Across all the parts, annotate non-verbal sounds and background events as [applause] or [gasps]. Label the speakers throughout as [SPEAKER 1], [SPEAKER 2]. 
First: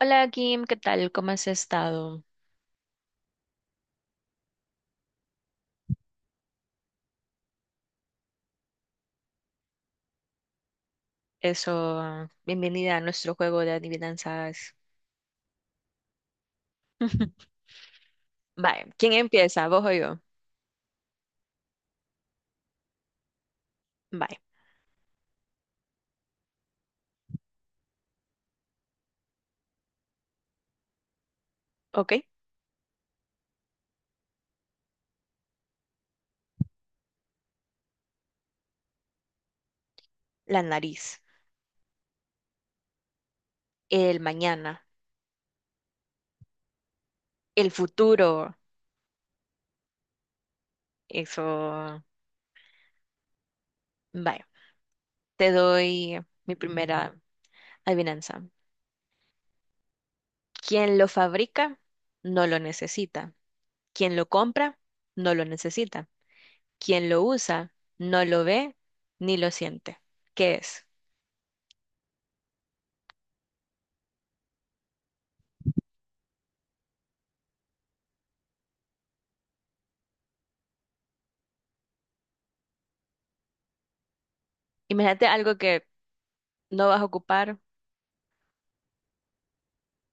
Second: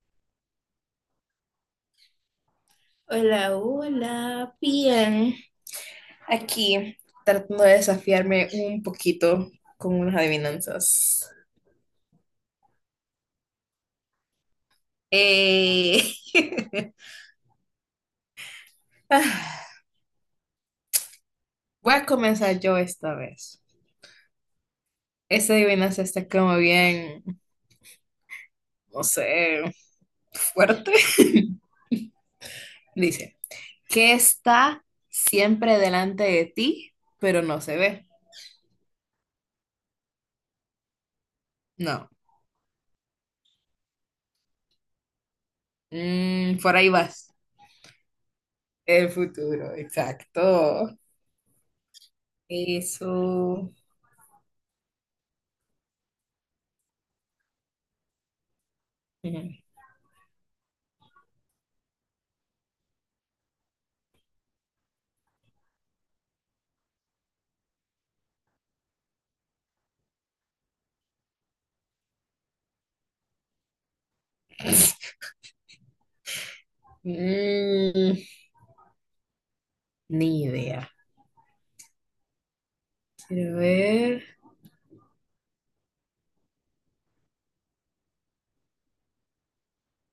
[SPEAKER 1] Hola Kim, ¿qué tal? ¿Cómo has estado?
[SPEAKER 2] Hola, hola, bien. Aquí tratando de desafiarme un poquito con unas adivinanzas.
[SPEAKER 1] Eso, bienvenida a nuestro juego de adivinanzas.
[SPEAKER 2] Eh,
[SPEAKER 1] [laughs] Vale, ¿quién empieza? ¿Vos o yo?
[SPEAKER 2] [laughs] Voy a comenzar yo esta vez.
[SPEAKER 1] Vale,
[SPEAKER 2] Esta adivinanza está como bien, no sé, fuerte. [laughs]
[SPEAKER 1] ok.
[SPEAKER 2] Dice, ¿qué está siempre delante de ti, pero no se ve?
[SPEAKER 1] La nariz,
[SPEAKER 2] No.
[SPEAKER 1] el mañana,
[SPEAKER 2] Por ahí vas.
[SPEAKER 1] el futuro.
[SPEAKER 2] El futuro, exacto.
[SPEAKER 1] Eso,
[SPEAKER 2] Eso.
[SPEAKER 1] vale. Te doy mi primera adivinanza.
[SPEAKER 2] Ujú.
[SPEAKER 1] Quien lo fabrica no lo necesita. Quien lo compra no lo necesita. Quien lo usa no lo ve ni lo siente. ¿Qué es?
[SPEAKER 2] Mm, Ni idea. Quiero ver.
[SPEAKER 1] Imagínate algo que no vas a ocupar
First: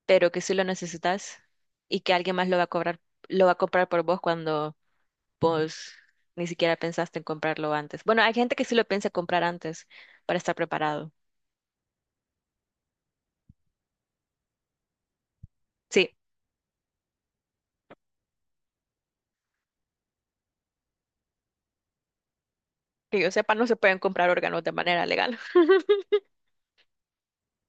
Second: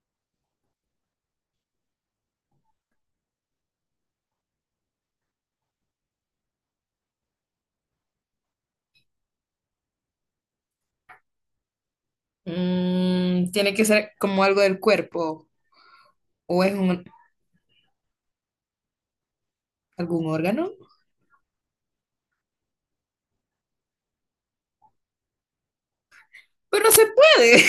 [SPEAKER 1] pero que sí lo necesitas y que alguien más lo va a cobrar, lo va a comprar por vos cuando vos ni siquiera pensaste en comprarlo antes. Bueno, hay gente que sí lo piensa comprar antes para estar preparado.
[SPEAKER 2] Tiene que ser como algo del cuerpo
[SPEAKER 1] Sí,
[SPEAKER 2] o es algún órgano.
[SPEAKER 1] que yo sepa, no se pueden comprar órganos de manera legal. [laughs]
[SPEAKER 2] Pero se puede.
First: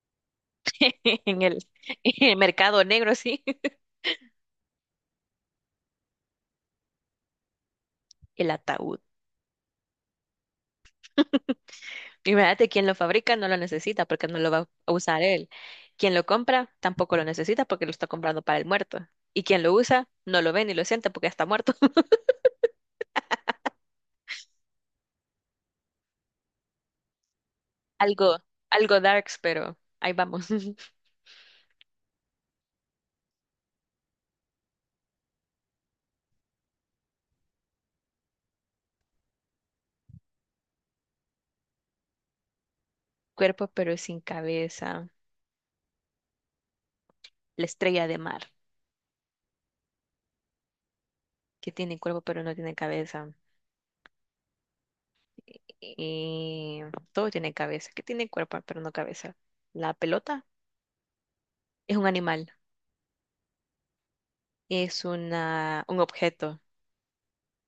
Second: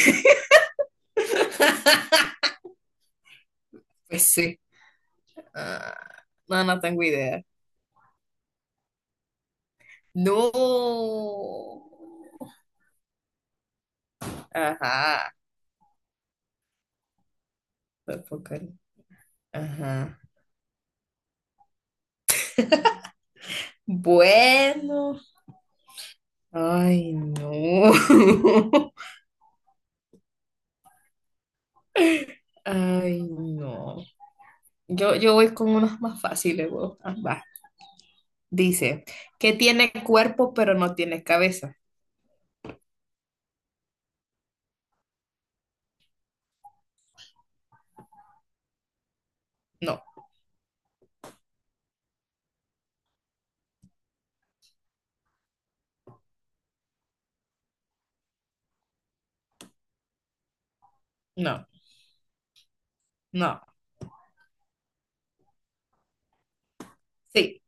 [SPEAKER 1] En el, en el
[SPEAKER 2] [laughs]
[SPEAKER 1] mercado negro, sí. [laughs]
[SPEAKER 2] Pues sí. Ah, no, no tengo idea.
[SPEAKER 1] El ataúd.
[SPEAKER 2] No.
[SPEAKER 1] Imagínate, quien lo fabrica no lo necesita porque no lo va a usar
[SPEAKER 2] Ajá.
[SPEAKER 1] él. Quien lo compra tampoco lo necesita porque lo está comprando
[SPEAKER 2] Tampoco.
[SPEAKER 1] para el muerto. Y quien lo usa
[SPEAKER 2] Ajá.
[SPEAKER 1] no lo ve ni lo siente porque está muerto.
[SPEAKER 2] Bueno. Ay, no.
[SPEAKER 1] Algo,
[SPEAKER 2] [laughs]
[SPEAKER 1] algo darks, pero ahí vamos. [laughs]
[SPEAKER 2] Ay, no. Yo voy con unas más fáciles, vos. Ah, va. Dice, que tiene cuerpo pero no tiene cabeza.
[SPEAKER 1] Cuerpo pero sin cabeza. La estrella de mar,
[SPEAKER 2] No,
[SPEAKER 1] que tiene cuerpo pero no tiene cabeza. Y todo tiene cabeza, que tiene cuerpo pero no cabeza. La pelota
[SPEAKER 2] no,
[SPEAKER 1] es un animal,
[SPEAKER 2] no.
[SPEAKER 1] es una, un objeto.
[SPEAKER 2] Sí,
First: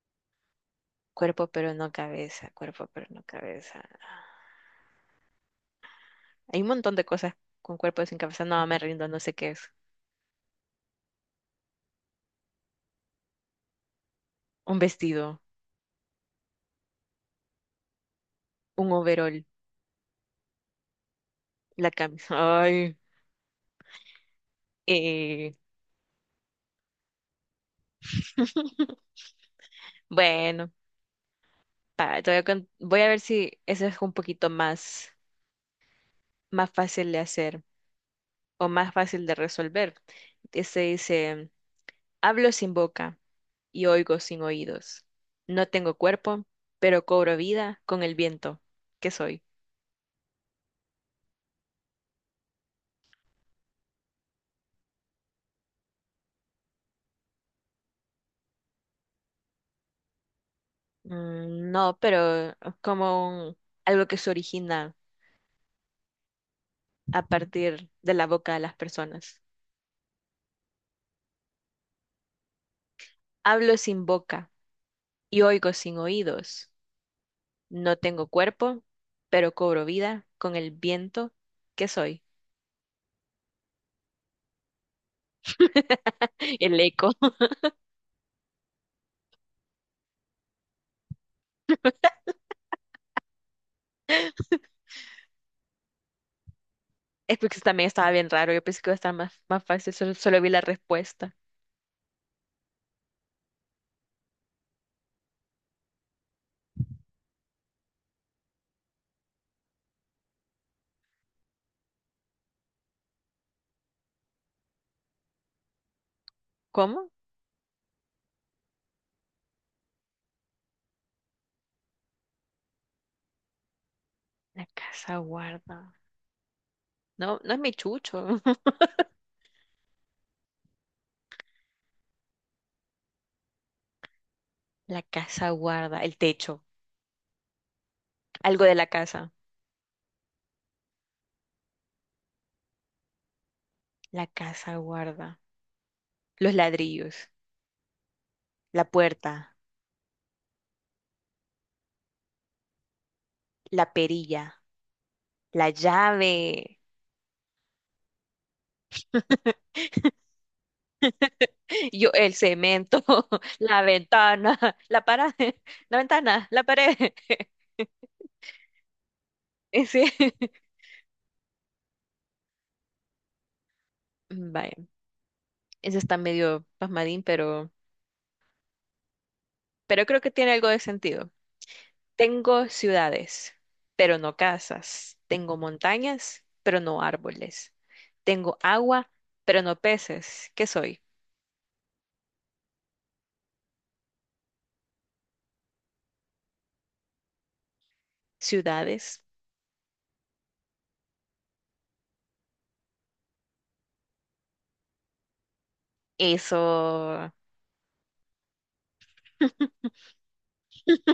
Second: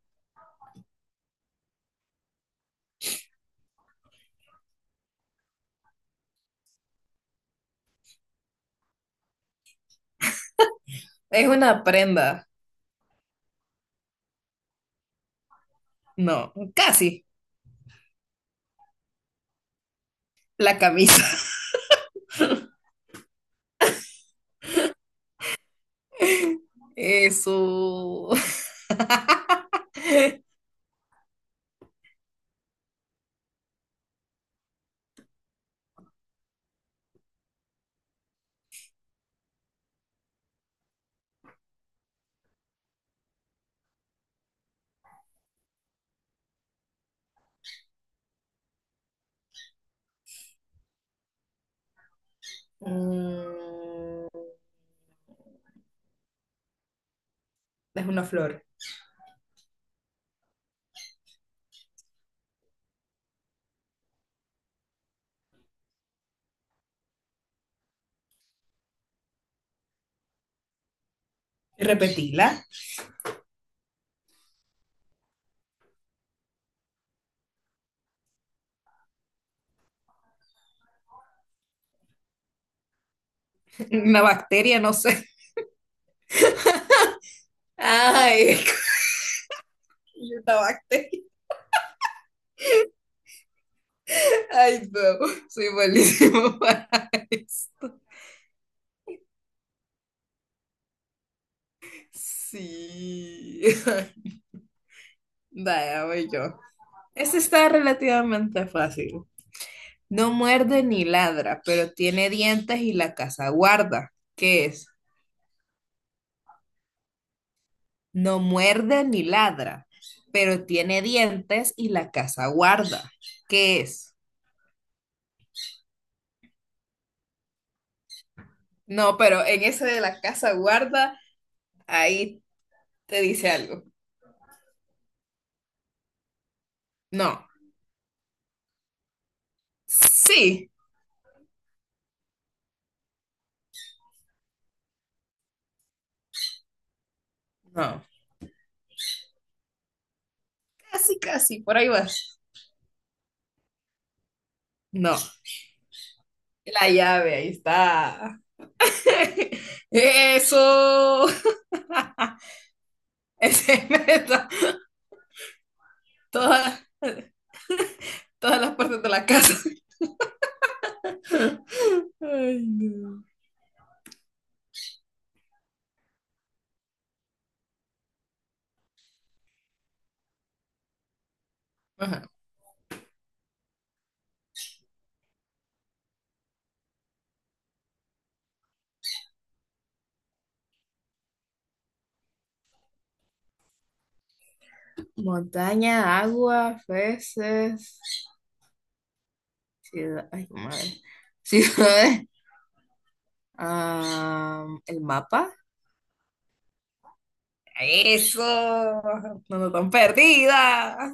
[SPEAKER 1] Cuerpo pero no cabeza, cuerpo pero no cabeza. Hay un montón de cosas con cuerpo sin cabeza. No, me rindo, no sé qué es.
[SPEAKER 2] es una prenda.
[SPEAKER 1] Un vestido,
[SPEAKER 2] No, casi.
[SPEAKER 1] un overol,
[SPEAKER 2] La camisa.
[SPEAKER 1] la camisa. Ay. eh,
[SPEAKER 2] [laughs] Eso.
[SPEAKER 1] [laughs]
[SPEAKER 2] [laughs]
[SPEAKER 1] Bueno. Para, te voy a, voy a ver si eso es un poquito más, más fácil de hacer o más fácil de resolver. Este dice, hablo sin boca y oigo sin oídos. No tengo cuerpo, pero cobro vida con el viento. ¿Qué soy?
[SPEAKER 2] Mm, es una flor.
[SPEAKER 1] Mm, no, pero es como algo que se origina a partir de la boca de las personas.
[SPEAKER 2] Repetila.
[SPEAKER 1] Hablo sin boca y oigo sin oídos. No tengo cuerpo, pero cobro vida con el viento. ¿Qué soy?
[SPEAKER 2] Una bacteria, no sé.
[SPEAKER 1] [laughs] El eco.
[SPEAKER 2] Ay, [laughs] una bacteria. Ay, no. Soy malísimo [laughs] para
[SPEAKER 1] Es porque eso también
[SPEAKER 2] esto.
[SPEAKER 1] estaba bien raro. Yo pensé que iba a estar más, más fácil. Solo vi la respuesta.
[SPEAKER 2] Sí. [laughs] Vaya, voy yo. Este está relativamente fácil. No muerde ni ladra, pero tiene dientes y la casa guarda. ¿Qué es?
[SPEAKER 1] ¿Cómo?
[SPEAKER 2] No muerde ni ladra, pero tiene dientes y la casa guarda. ¿Qué es?
[SPEAKER 1] La casa guarda. No, no es mi chucho. [laughs]
[SPEAKER 2] No, pero en ese de la casa guarda, ahí te dice algo.
[SPEAKER 1] La casa guarda. El techo.
[SPEAKER 2] No.
[SPEAKER 1] Algo de la casa.
[SPEAKER 2] Sí.
[SPEAKER 1] La casa guarda. Los ladrillos.
[SPEAKER 2] No.
[SPEAKER 1] La puerta.
[SPEAKER 2] Casi, casi, por ahí vas.
[SPEAKER 1] La perilla.
[SPEAKER 2] No.
[SPEAKER 1] La llave.
[SPEAKER 2] La llave, ahí está.
[SPEAKER 1] [laughs]
[SPEAKER 2] [laughs] Eso.
[SPEAKER 1] Yo, el cemento. [laughs]
[SPEAKER 2] Ese
[SPEAKER 1] La
[SPEAKER 2] [laughs] me
[SPEAKER 1] ventana. La pared. La ventana. La
[SPEAKER 2] todas,
[SPEAKER 1] pared.
[SPEAKER 2] todas las partes de la casa. [laughs]
[SPEAKER 1] Ese. [laughs]
[SPEAKER 2] Ay, no.
[SPEAKER 1] Vaya. Ese está medio pasmadín, pero. Pero creo que tiene algo de sentido.
[SPEAKER 2] Ajá.
[SPEAKER 1] Tengo ciudades, pero no casas. Tengo montañas, pero no árboles. Tengo agua, pero no peces. ¿Qué soy?
[SPEAKER 2] Montaña, agua, peces,
[SPEAKER 1] Ciudades.
[SPEAKER 2] ciudad. Ay, madre. [laughs] Ciudades. El mapa.
[SPEAKER 1] Eso
[SPEAKER 2] Eso. No nos
[SPEAKER 1] [laughs]
[SPEAKER 2] tan perdida.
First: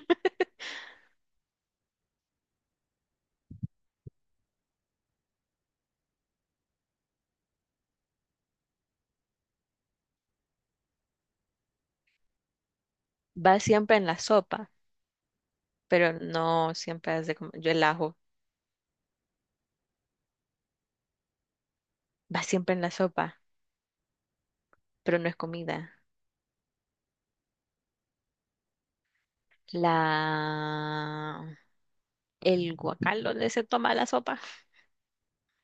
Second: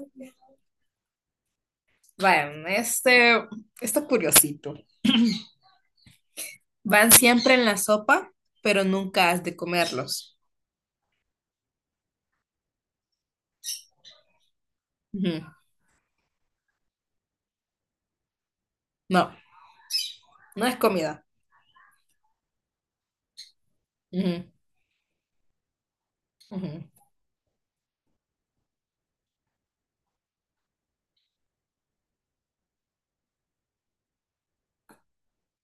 [SPEAKER 2] Bueno, este, esto es curiosito. Van siempre en la sopa, pero nunca has de comerlos.
[SPEAKER 1] va siempre en la sopa,
[SPEAKER 2] Ujú.
[SPEAKER 1] pero no siempre es de yo el ajo
[SPEAKER 2] No, no es comida.
[SPEAKER 1] va siempre en la sopa,
[SPEAKER 2] Ujú,
[SPEAKER 1] pero no es comida.
[SPEAKER 2] ujú.
[SPEAKER 1] La... El guacal donde se toma la sopa.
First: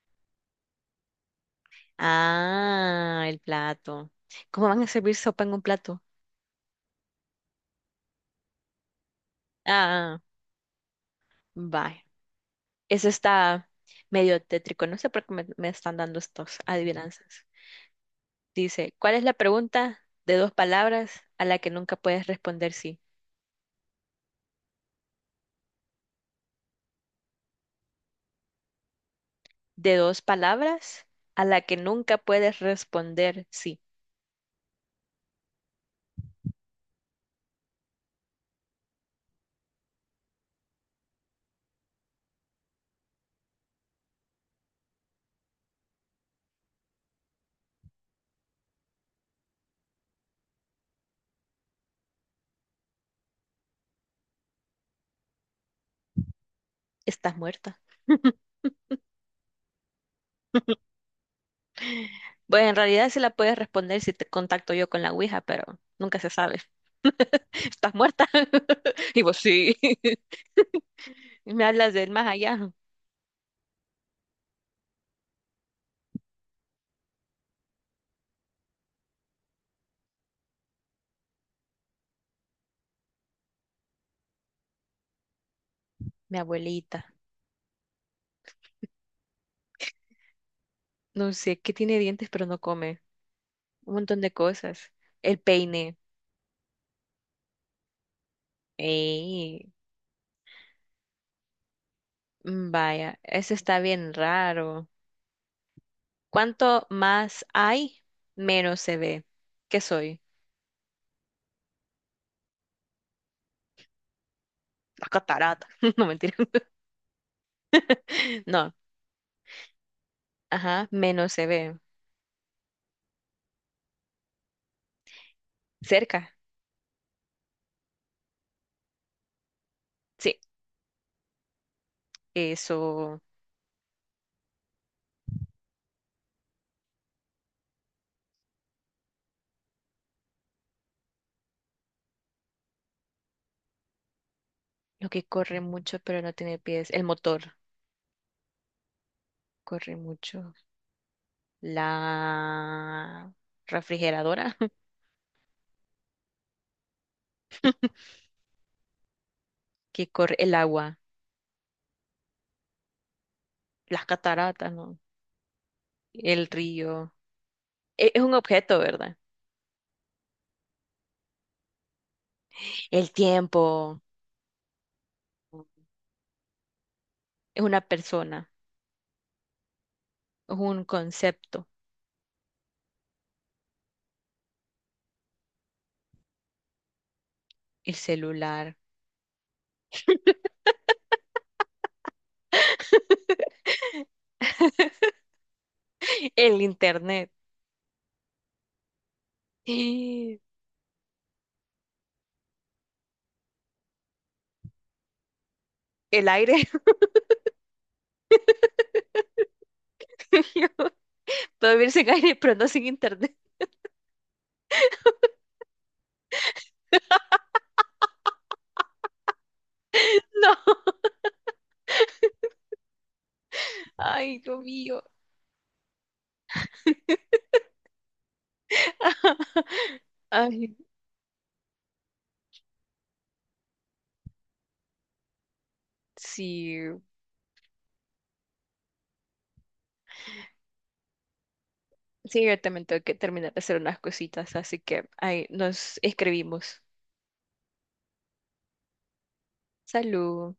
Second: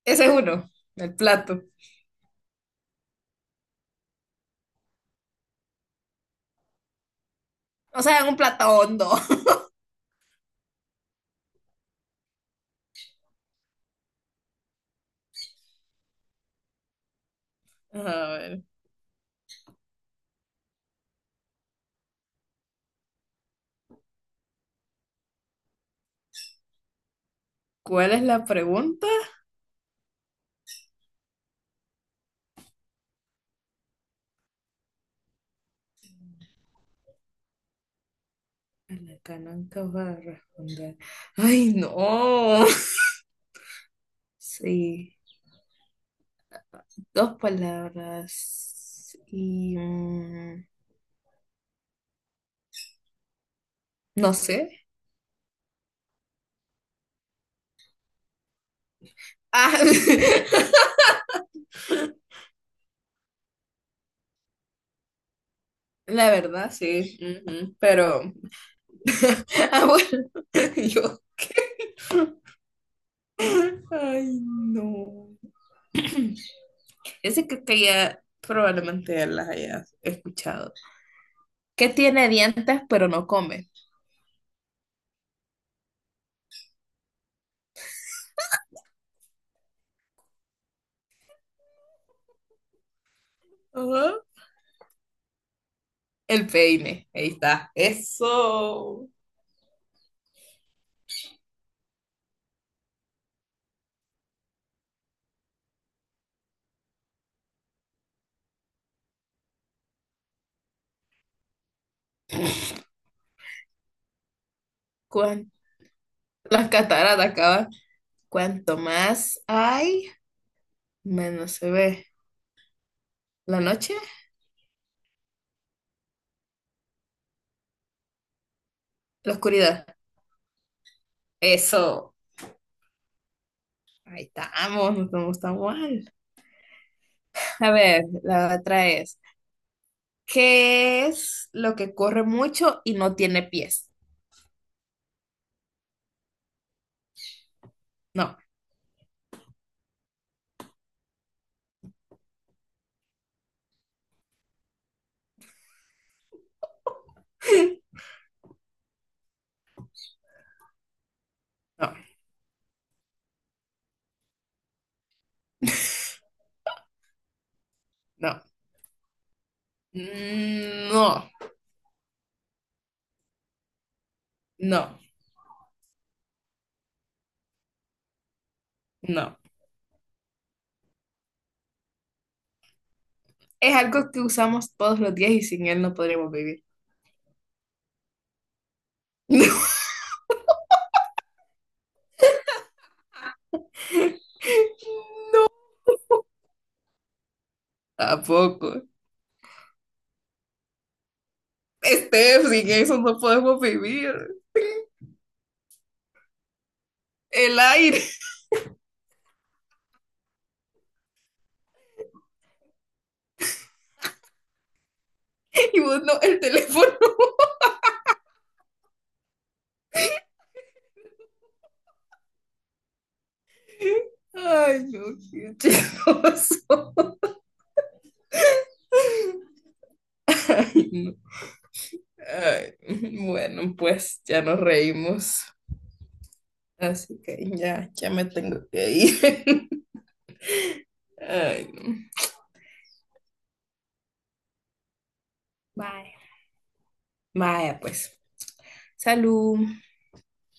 [SPEAKER 2] Ese es uno, el plato.
[SPEAKER 1] Ah, el plato. ¿Cómo van a servir sopa en un plato?
[SPEAKER 2] O sea, en un plato hondo. [laughs]
[SPEAKER 1] Ah. Bye. Eso está medio tétrico. No sé por qué me están dando estos adivinanzas.
[SPEAKER 2] A ver,
[SPEAKER 1] Dice, ¿cuál es la pregunta de dos palabras a la que nunca puedes responder sí?
[SPEAKER 2] ¿cuál es la pregunta?
[SPEAKER 1] De dos palabras a la que nunca puedes responder sí.
[SPEAKER 2] A la cananca va a responder. Ay, no. Sí, dos palabras y no sé.
[SPEAKER 1] Estás muerta.
[SPEAKER 2] Ah, [laughs]
[SPEAKER 1] [laughs] Pues en realidad sí la puedes responder si te contacto yo con la Ouija, pero nunca se
[SPEAKER 2] la
[SPEAKER 1] sabe.
[SPEAKER 2] verdad, sí.
[SPEAKER 1] [laughs]
[SPEAKER 2] Ujú.
[SPEAKER 1] ¿Estás
[SPEAKER 2] Pero,
[SPEAKER 1] muerta? [laughs] Y vos
[SPEAKER 2] [laughs]
[SPEAKER 1] sí.
[SPEAKER 2] ah, bueno, [laughs] yo.
[SPEAKER 1] [laughs] Me hablas del más allá.
[SPEAKER 2] Ay, no. Ese creo que ya probablemente las hayas escuchado. Que tiene dientes pero no come.
[SPEAKER 1] Mi abuelita. No sé, que tiene dientes pero no come. Un
[SPEAKER 2] Ajá.
[SPEAKER 1] montón de cosas. El peine.
[SPEAKER 2] El peine. Ahí está. Eso.
[SPEAKER 1] Ey, mm, vaya, eso está bien raro. Cuanto más hay, menos se ve. ¿Qué soy? La
[SPEAKER 2] ¿Cuán-
[SPEAKER 1] catarata. [laughs] No, mentira.
[SPEAKER 2] Las
[SPEAKER 1] [laughs]
[SPEAKER 2] cataratas acaban.
[SPEAKER 1] No,
[SPEAKER 2] Cuanto más hay,
[SPEAKER 1] ajá, menos se
[SPEAKER 2] menos se
[SPEAKER 1] ve.
[SPEAKER 2] ve. La noche,
[SPEAKER 1] Cerca.
[SPEAKER 2] la oscuridad.
[SPEAKER 1] Sí,
[SPEAKER 2] Eso.
[SPEAKER 1] eso.
[SPEAKER 2] Ahí estamos, no estamos tan mal. A ver, la otra es, ¿qué es lo que corre mucho y no tiene pies?
[SPEAKER 1] Lo que corre mucho pero no tiene pies. El motor
[SPEAKER 2] No,
[SPEAKER 1] corre mucho. La refrigeradora [laughs] que corre el agua.
[SPEAKER 2] no,
[SPEAKER 1] Las cataratas, ¿no? El río. ¿Es un
[SPEAKER 2] no.
[SPEAKER 1] objeto, verdad?
[SPEAKER 2] Mm. No,
[SPEAKER 1] El tiempo.
[SPEAKER 2] no,
[SPEAKER 1] Es una persona,
[SPEAKER 2] no.
[SPEAKER 1] es un concepto.
[SPEAKER 2] Es algo que usamos todos los días y sin él no podríamos vivir.
[SPEAKER 1] El celular,
[SPEAKER 2] [laughs]
[SPEAKER 1] el internet,
[SPEAKER 2] Tampoco.
[SPEAKER 1] [gasps] el
[SPEAKER 2] Steph, sin eso no podemos vivir.
[SPEAKER 1] aire.
[SPEAKER 2] El aire
[SPEAKER 1] [laughs] Yo puedo vivir sin aire, pero no sin internet.
[SPEAKER 2] [laughs] y vos no, el teléfono.
[SPEAKER 1] [laughs] No. Ay, Dios
[SPEAKER 2] Ay,
[SPEAKER 1] mío.
[SPEAKER 2] no, qué asqueroso.
[SPEAKER 1] [laughs] Ay,
[SPEAKER 2] Ay, no. Ay, bueno, pues ya nos reímos.
[SPEAKER 1] sí.
[SPEAKER 2] Así que ya, ya me tengo que ir. [laughs] Ay, no.
[SPEAKER 1] Sí, yo también tengo que terminar de hacer unas cositas, así que ahí nos
[SPEAKER 2] Bye.
[SPEAKER 1] escribimos.
[SPEAKER 2] Vaya, pues. Salud.
[SPEAKER 1] Salud.